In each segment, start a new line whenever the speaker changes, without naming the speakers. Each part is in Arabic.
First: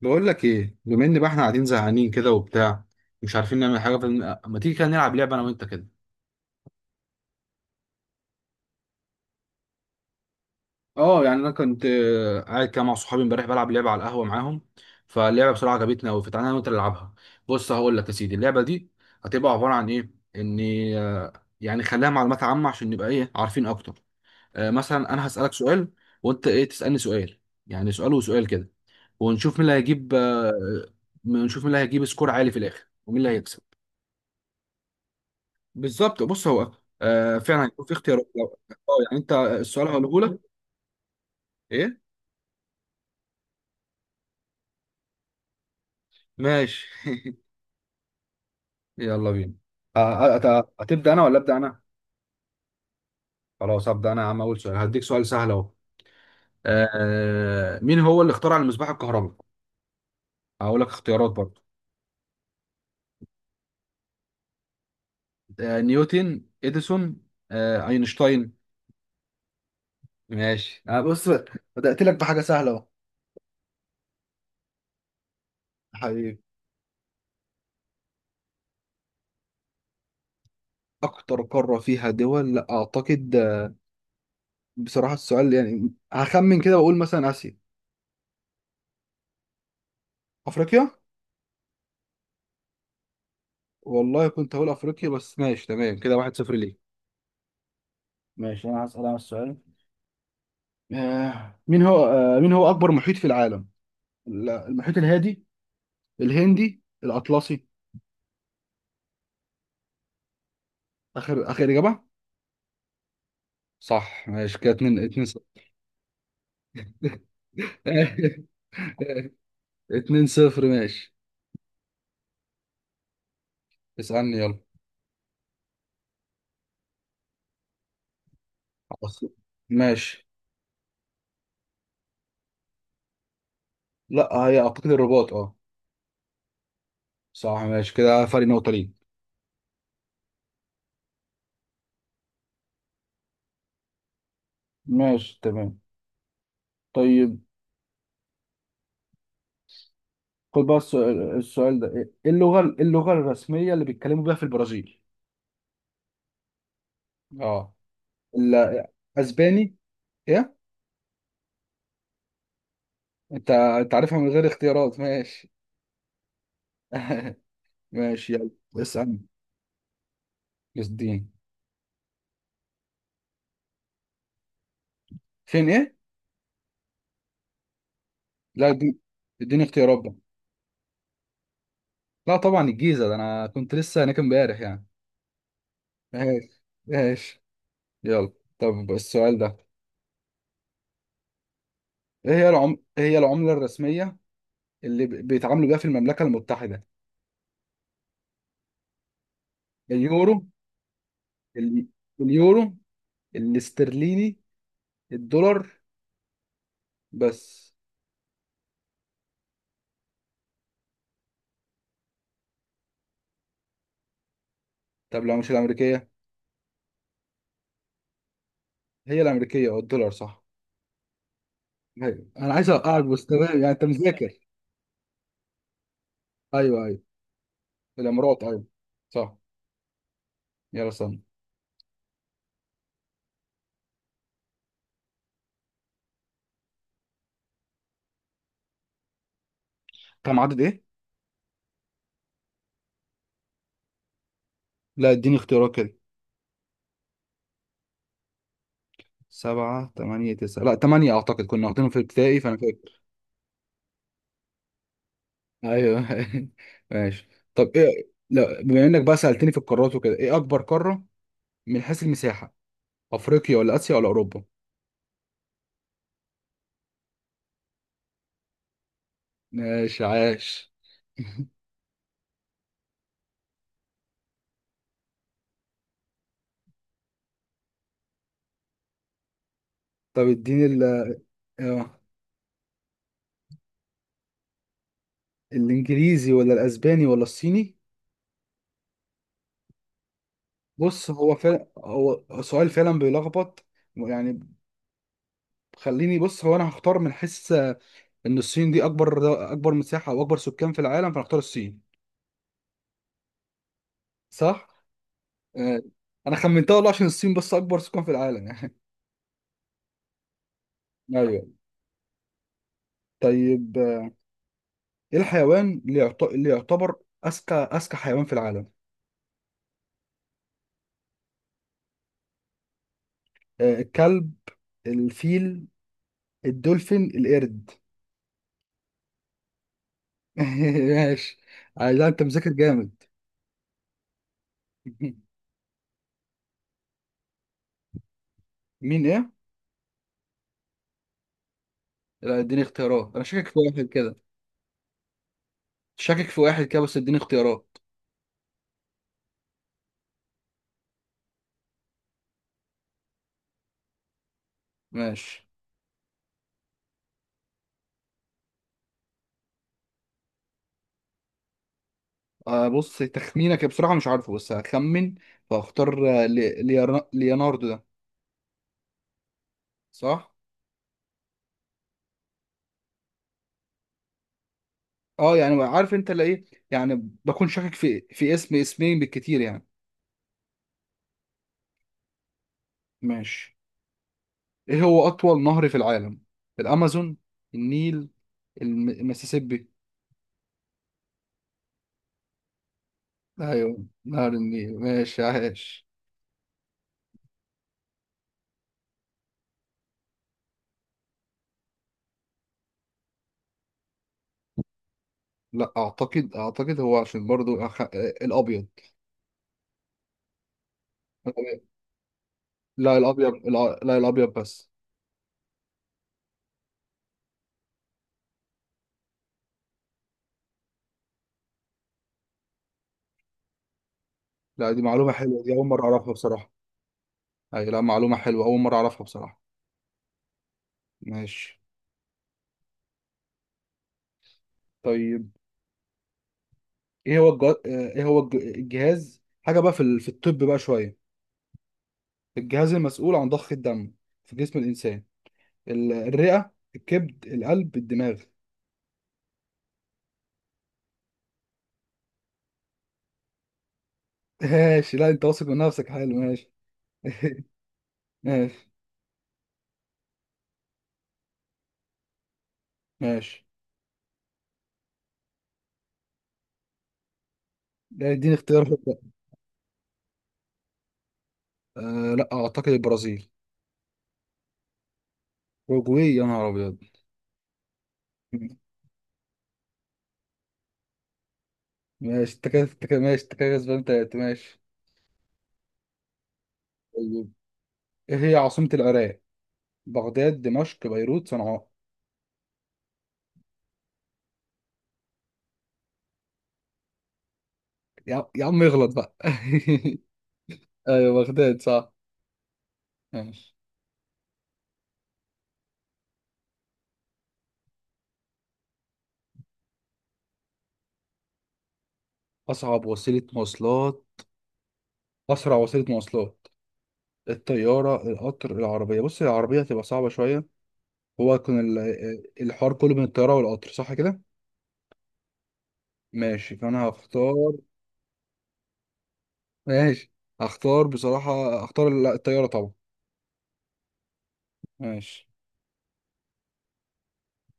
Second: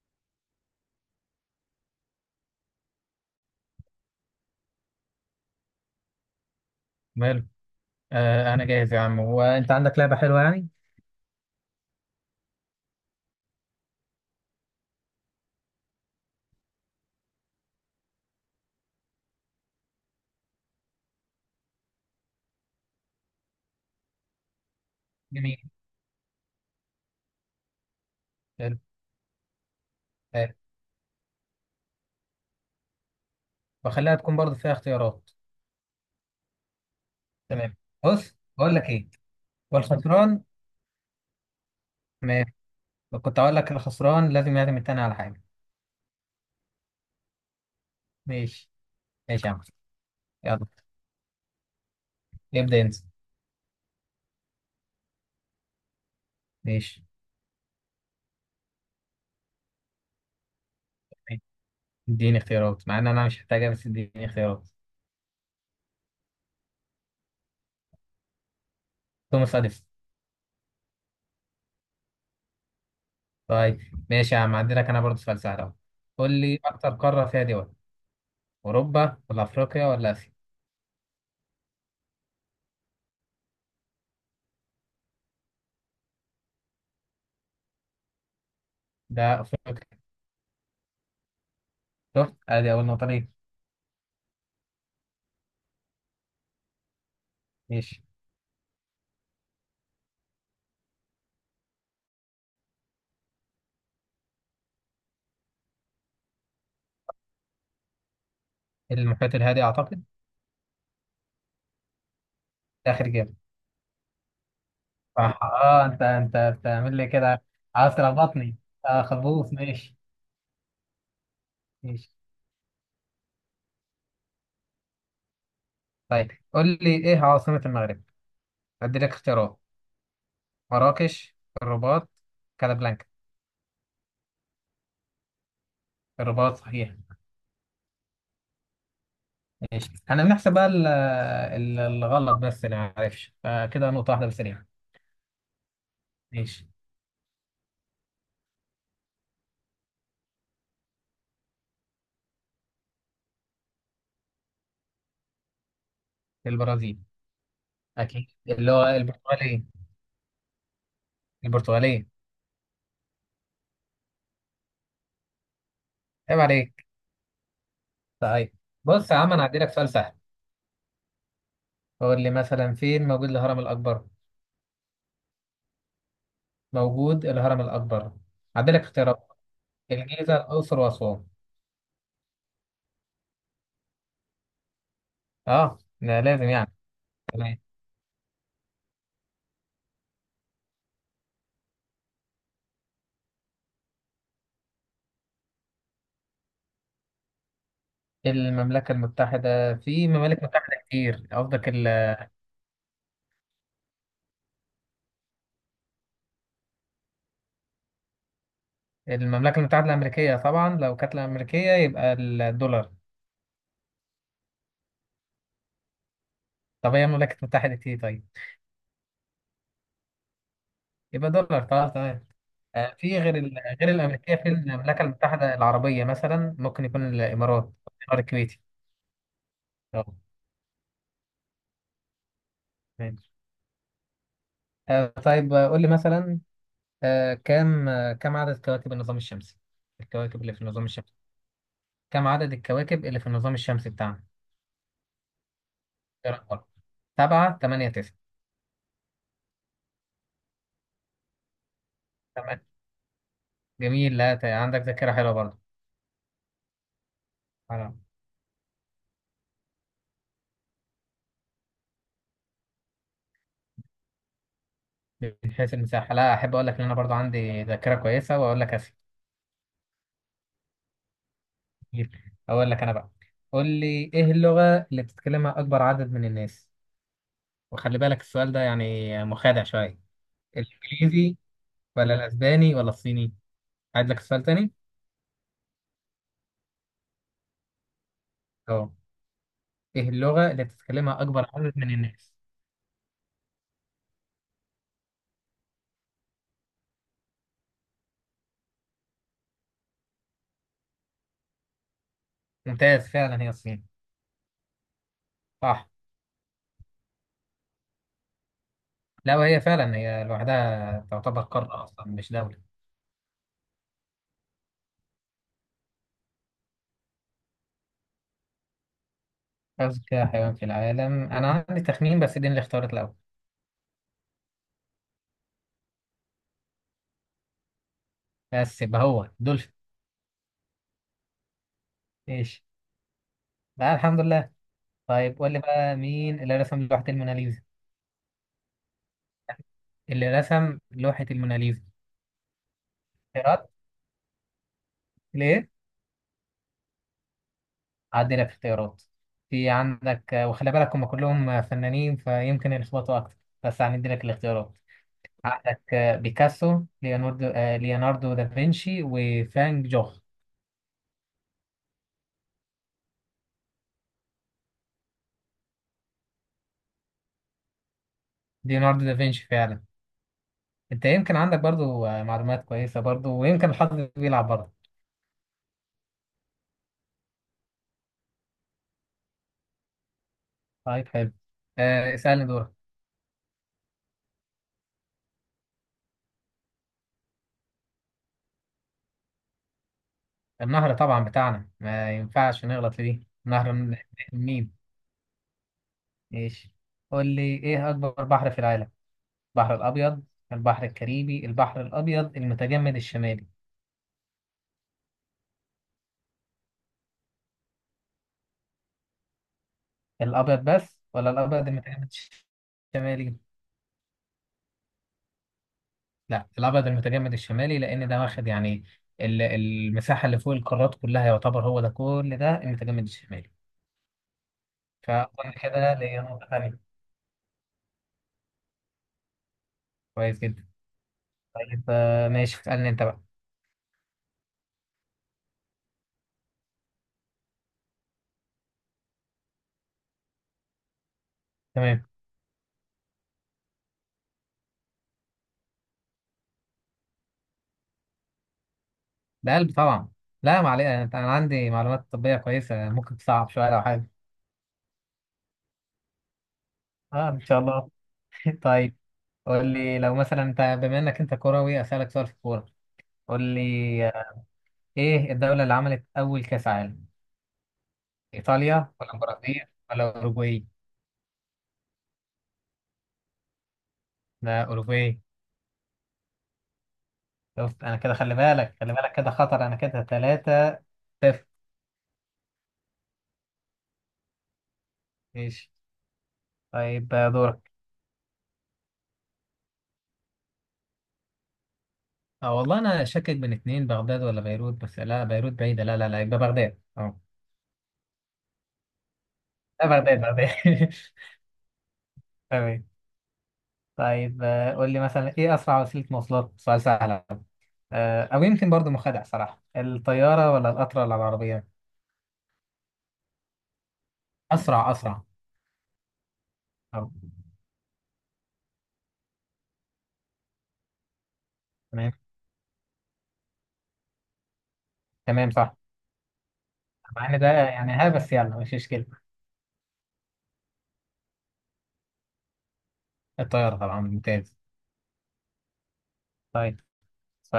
بقول لك ايه؟ بما ان بقى احنا قاعدين زهقانين كده وبتاع، مش عارفين نعمل حاجه، فما تيجي كده نلعب لعبه انا وانت كده.
ماله. آه، انا جاهز يا عم، وانت عندك لعبه حلوه يعني؟
اه يعني انا كنت قاعد كده مع صحابي امبارح بلعب لعبه على القهوه معاهم. فاللعبه بصراحه عجبتنا قوي، فتعالى انا وانت نلعبها. بص، هقول لك يا سيدي، اللعبه دي هتبقى عباره عن ايه؟ ان آه، يعني خليها معلومات عامه عشان نبقى ايه، عارفين اكتر. مثلا انا هسالك
جميل.
سؤال، وانت ايه تسالني سؤال، يعني سؤال وسؤال كده.
حلو.
ونشوف مين اللي هيجيب
حلو.
نشوف مين اللي هيجيب سكور عالي في الاخر ومين اللي هيكسب.
وخليها تكون برضه فيها اختيارات.
بالظبط. بص هو فعلا
تمام،
يكون في اختيارات،
بص بقول لك ايه.
يعني انت السؤال هقوله لك.
والخسران،
ايه.
ماشي، كنت اقول لك الخسران لازم يعزم التاني على حاجه.
ماشي.
ماشي.
يلا
ماشي يا
بينا.
عم. يلا،
هتبدا انا ولا ابدا انا؟
ابدا انت.
خلاص هبدا انا يا عم. اول سؤال هديك سؤال سهل اهو.
ماشي.
مين هو اللي اخترع المصباح الكهربي؟ هقول لك اختيارات
ماشي.
برضه.
اديني اختيارات، مع ان انا مش محتاجها، بس اديني اختيارات.
نيوتن، اديسون، اينشتاين.
توماس اديسون.
ماشي بص، بدات لك بحاجه سهله اهو.
طيب، ماشي يا عم، عندي لك انا برضه سؤال سهل اهو. قول
حبيبي.
لي اكتر قاره فيها دول: اوروبا ولا افريقيا ولا اسيا؟
اكتر قاره فيها دول؟ لا اعتقد. بصراحه السؤال يعني هخمن كده واقول مثلا اسيا.
ده افريقيا.
افريقيا!
شفت، ادي اول نقطه ليه.
والله كنت هقول افريقيا، بس ماشي تمام كده. 1-0 ليه.
ماشي.
ماشي انا هسأل انا السؤال. مين هو اكبر محيط في العالم؟ المحيط الهادي، الهندي، الاطلسي.
المحيط الهادي اعتقد.
اخر اجابه.
اخر جيم.
صح. ماشي كده، اتنين
صح.
صفر
اه، انت انت بتعمل لي كده، عاوز تلخبطني. اه، خبوص، ماشي.
2-0. ماشي،
ماشي.
اسالني يلا.
طيب قول لي ايه عاصمة المغرب؟ ادي لك
خلاص.
اختيارات.
ماشي.
مراكش، الرباط، كازابلانكا.
لا هي اعتقد الرباط، اه.
الرباط صحيح.
صح! ماشي كده، فرق نقطه ليه.
ماشي، احنا بنحسب بقى الغلط بس، اللي ما عرفش فكده نقطة واحدة بس ليها.
ماشي تمام.
ماشي.
طيب، خد بقى السؤال ده. ايه اللغة الرسمية اللي بيتكلموا بيها في البرازيل؟
البرازيل.
اه.
اكيد اللي هو البرتغالية.
الاسباني. ايه.
البرتغالية.
انت عارفها من غير اختيارات؟ ماشي.
عيب عليك.
ماشي يلا.
طيب. بص يا
اسالني.
عم، انا هدي لك سؤال سهل.
يا الدين!
قول لي مثلا فين موجود الهرم الاكبر؟
فين ايه؟
موجود الهرم الأكبر.
لا
عندك
دي.
اختيارات:
اديني اختيارات بقى.
الجيزة، الأقصر وأسوان.
لا طبعا الجيزه، ده انا كنت لسه هناك امبارح يعني.
اه، ده لازم
ماشي
يعني.
ماشي.
تمام.
يلا، طب السؤال ده. إيه هي العمله الرسميه اللي بيتعاملوا بيها في المملكه المتحده؟
المملكة المتحدة؟ في
اليورو.
ممالك متحدة كتير، قصدك
ال... اليورو الاسترليني، الدولار، بس.
المملكة المتحدة الأمريكية؟ طبعا لو كانت الأمريكية يبقى الدولار.
طب لو مش الامريكيه؟
طب هي مملكة متحدة إيه طيب؟
هي الامريكيه او الدولار، صح.
يبقى دولار خلاص، تمام.
ايوه، انا عايز اقعد
في
وسط
غير
يعني، انت
غير
مذاكر.
الأمريكية، في المملكة المتحدة العربية مثلا،
ايوه،
ممكن
ايوه،
يكون الإمارات. الإمارات،
الامارات
الكويتي.
ايوه. صح.
اه.
يلا استنى.
تمام. طيب، قول لي مثلا، كم عدد كواكب النظام الشمسي؟
كم
الكواكب اللي
عدد
في
ايه؟
النظام الشمسي، كم عدد الكواكب اللي في النظام الشمسي بتاعنا؟
لا اديني اختيارات كده.
إيه رقمها؟ سبعة، تمانية، تسعة.
سبعة، تمانية، تسعة. لا تمانية اعتقد، كنا واخدينهم في ابتدائي فانا
تمام.
فاكر.
جميل، لا ت- عندك ذاكرة حلوة برضه.
ايوه ماشي. طب
على-
ايه، لا بما انك بقى سألتني في القارات وكده، ايه اكبر قارة من حيث المساحة؟ افريقيا ولا اسيا ولا اوروبا؟
من حيث المساحة؟ لا، أحب أقول لك إن أنا برضه عندي ذاكرة كويسة وأقول لك أسئلة
ماشي عاش.
كتير. أقول لك أنا بقى، قول لي إيه اللغة اللي بتتكلمها أكبر عدد من الناس؟ وخلي بالك السؤال ده يعني مخادع شوية.
طب اديني ال.
الإنجليزي
آه،
ولا الأسباني ولا الصيني؟ عايز لك السؤال تاني؟
الانجليزي ولا الاسباني ولا الصيني؟
أه، ايه اللغة اللي
بص
بتتكلمها
هو
أكبر
فعلا
عدد من
هو
الناس؟
سؤال فعلا بيلخبط يعني. خليني، بص هو انا هختار من حيث، ان الصين دي اكبر مساحه او اكبر سكان في العالم، فهختار الصين.
ممتاز، فعلا هي الصين.
صح. آه،
صح.
انا خمنتها والله عشان الصين بس اكبر سكان في العالم يعني.
لا، وهي فعلا هي لوحدها تعتبر
ايوه.
قارة أصلا مش دولة.
طيب، ايه الحيوان اللي يعتبر اذكى حيوان في العالم؟
أذكى حيوان في العالم؟ أنا عندي تخمين، بس دي اللي اختارت الأول.
الكلب، الفيل، الدولفين، القرد.
بس يبقى هو دولفين.
ماشي. عايز، انت مذاكر
ماشي.
جامد.
لا، الحمد لله. طيب قول لي بقى، مين اللي رسم لوحة الموناليزا؟
مين ايه؟
اللي رسم لوحة الموناليزا.
لا اديني اختيارات، انا شاكك في
اختيارات
واحد كده.
ليه؟
شاكك في واحد كده، بس اديني اختيارات.
عدي لك اختيارات. في عندك، وخلي بالك هم كلهم فنانين فيمكن يلخبطوا أكتر، بس هندي لك الاختيارات.
ماشي.
عندك بيكاسو، ليوناردو دافنشي، وفان جوخ.
آه بص، تخمينك بصراحة مش عارفه بس هخمن، فاختار ليوناردو ده.
ليوناردو دافنشي فعلا.
صح؟
انت يمكن عندك برضو معلومات كويسة برضو، ويمكن الحظ بيلعب برضو.
اه يعني، عارف انت اللي ايه يعني، بكون شاكك في اسم اسمين بالكتير يعني.
طيب، حلو. اسألني دورك.
ماشي. ايه هو أطول نهر في العالم؟ الأمازون، النيل، المسيسيبي.
النهر طبعا بتاعنا، ما ينفعش نغلط في دي، نهر
ايوه
من
نهر
مين.
النيل. ماشي عاش.
ماشي. قول لي ايه اكبر بحر في العالم؟ البحر الابيض، البحر الكاريبي، البحر الابيض المتجمد الشمالي.
لا اعتقد، هو عشان برضو، أخ... آه، الابيض.
الابيض بس ولا
الأبيض.
الابيض المتجمد الشمالي؟
لا الابيض بس.
لا الابيض المتجمد الشمالي، لان ده واخد يعني المساحه اللي فوق القارات كلها، يعتبر هو ده كل ده المتجمد الشمالي.
لا دي معلومة حلوة، دي
فاظن
اول مرة
كده
اعرفها
ليا نقطه
بصراحة.
ثانيه.
اي لا، معلومة حلوة اول مرة اعرفها بصراحة.
كويس جدا.
ماشي.
طيب ماشي، اسالني انت بقى.
طيب، الجهاز، حاجه بقى، في الطب بقى شويه.
تمام.
الجهاز المسؤول عن ضخ الدم في جسم الانسان. الرئه، الكبد، القلب، الدماغ.
ده قلب طبعا. لا معلش، أنا عندي معلومات طبيه كويسه، ممكن تصعب شويه لو حاجه.
ماشي. لا انت واثق من نفسك حلو، ماشي.
اه ان شاء الله.
ماشي.
طيب، قول لي لو مثلا انت، بما انك انت كروي، اسالك سؤال في الكوره. قول
ماشي.
لي، آه، ايه الدوله اللي عملت اول كاس عالم؟
لا اديني اختيار
ايطاليا
بقى.
ولا البرازيل ولا اوروجواي؟
لا اعتقد البرازيل.
لا، اوروجواي.
اوروجواي! يا نهار ابيض.
شفت، انا كده، خلي بالك، خلي بالك، كده خطر انا كده، ثلاثة صفر.
ماشي، انت كده ماشي، انت كده كسبان تلاتة. ماشي.
ماشي. طيب
طيب،
دورك.
ايه هي عاصمة العراق؟ بغداد، دمشق، بيروت، صنعاء.
اه والله انا شاكك بين اتنين، بغداد ولا بيروت، بس لا بيروت بعيدة، لا لا لا، يبقى بغداد، اه.
يا عم اغلط بقى.
لا بغداد، بغداد.
ايوه بغداد، صح.
تمام.
ماشي.
طيب قول لي مثلا، ايه اسرع وسيلة مواصلات؟ سؤال سهل، او يمكن برضو مخادع صراحة. الطيارة ولا القطر ولا العربية؟
اصعب وسيله مواصلات.
اسرع، اسرع.
اسرع وسيله مواصلات.
اه.
الطياره، القطر، العربيه. بص العربيه هتبقى صعبه شويه. هو كان
تمام.
الحوار كله بين الطياره والقطر، صح كده.
تمام، صح.
ماشي فانا
مع
هختار.
ان ده يعني، ها، بس يلا مش مشكلة.
ماشي. هختار بصراحه، هختار الطياره طبعا.
الطيارة طبعا، ممتاز.
ماشي.
طيب،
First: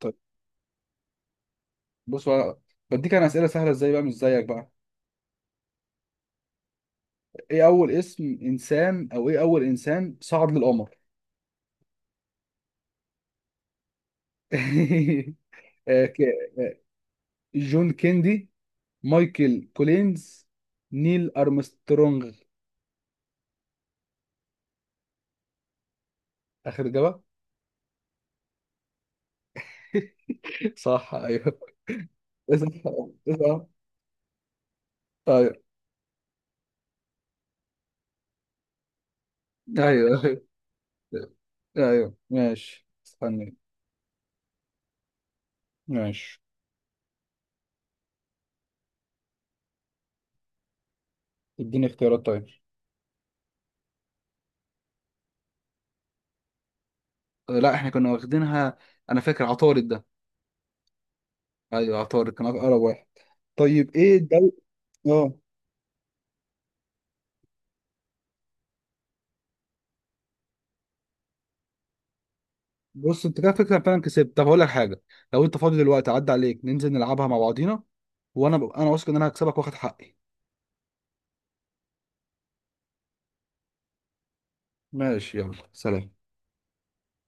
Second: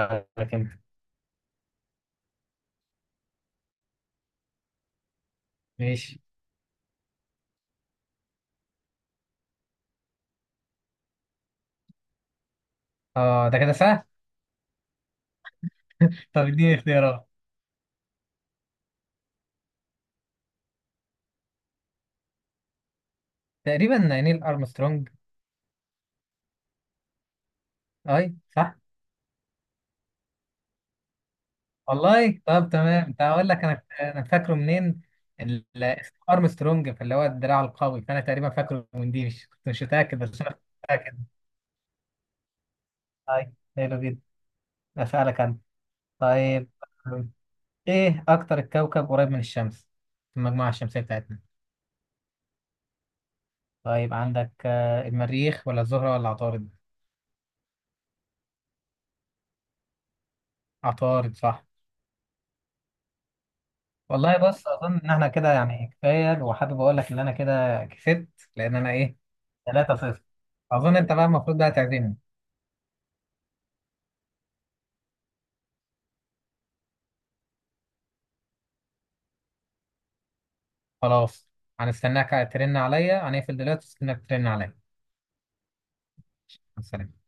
طيب،
انت.
بص بقى، بديك انا اسئله سهله ازاي بقى، مش زيك بقى.
ماشي.
ايه اول انسان صعد للقمر؟
اه ده كده سهل.
آه، ك-
طب اديني اختيارات.
جون كيندي، مايكل كولينز، نيل أرمسترونغ.
تقريبا نيل ارمسترونج.
آخر إجابة.
اي صح.
صح أيوه.
والله
إيه صح.
طب تمام، ده
إيه
اقول لك
صح.
انا انا فاكره منين.
أيوه.
اسم ارمسترونج، فاللي هو الدراع القوي، فانا تقريبا فاكره من دي، مش كنت مش متاكد،
أيوه
بس
أيوه.
انا كنت متاكد.
أيوه ماشي
طيب،
استنى.
حلو جدا. اسالك انا.
ماشي.
طيب، ايه اكتر الكوكب قريب من الشمس في المجموعه الشمسيه بتاعتنا؟
اديني اختيارات طيب.
طيب عندك المريخ ولا الزهره ولا عطارد؟
لا احنا كنا واخدينها. أنا فاكر عطارد ده.
عطارد صح.
أيوه عطارد كان أقرب واحد. طيب إيه
والله
الدولة.
بص، اظن ان احنا
اه.
كده يعني كفايه، وحابب اقول لك ان انا كده كسبت، لان انا ايه، 3-0. اظن انت بقى المفروض بقى تعزمني.
بص انت كده فكره فعلا كسبت. طب هقول لك حاجه، لو انت فاضي دلوقتي عدى عليك، ننزل نلعبها مع بعضينا. انا واثق ان انا هكسبك واخد حقي.
خلاص، هنستناك ترن عليا، هنقفل دلوقتي، استناك ترن عليا، مع
ماشي يلا، سلام.
السلامة.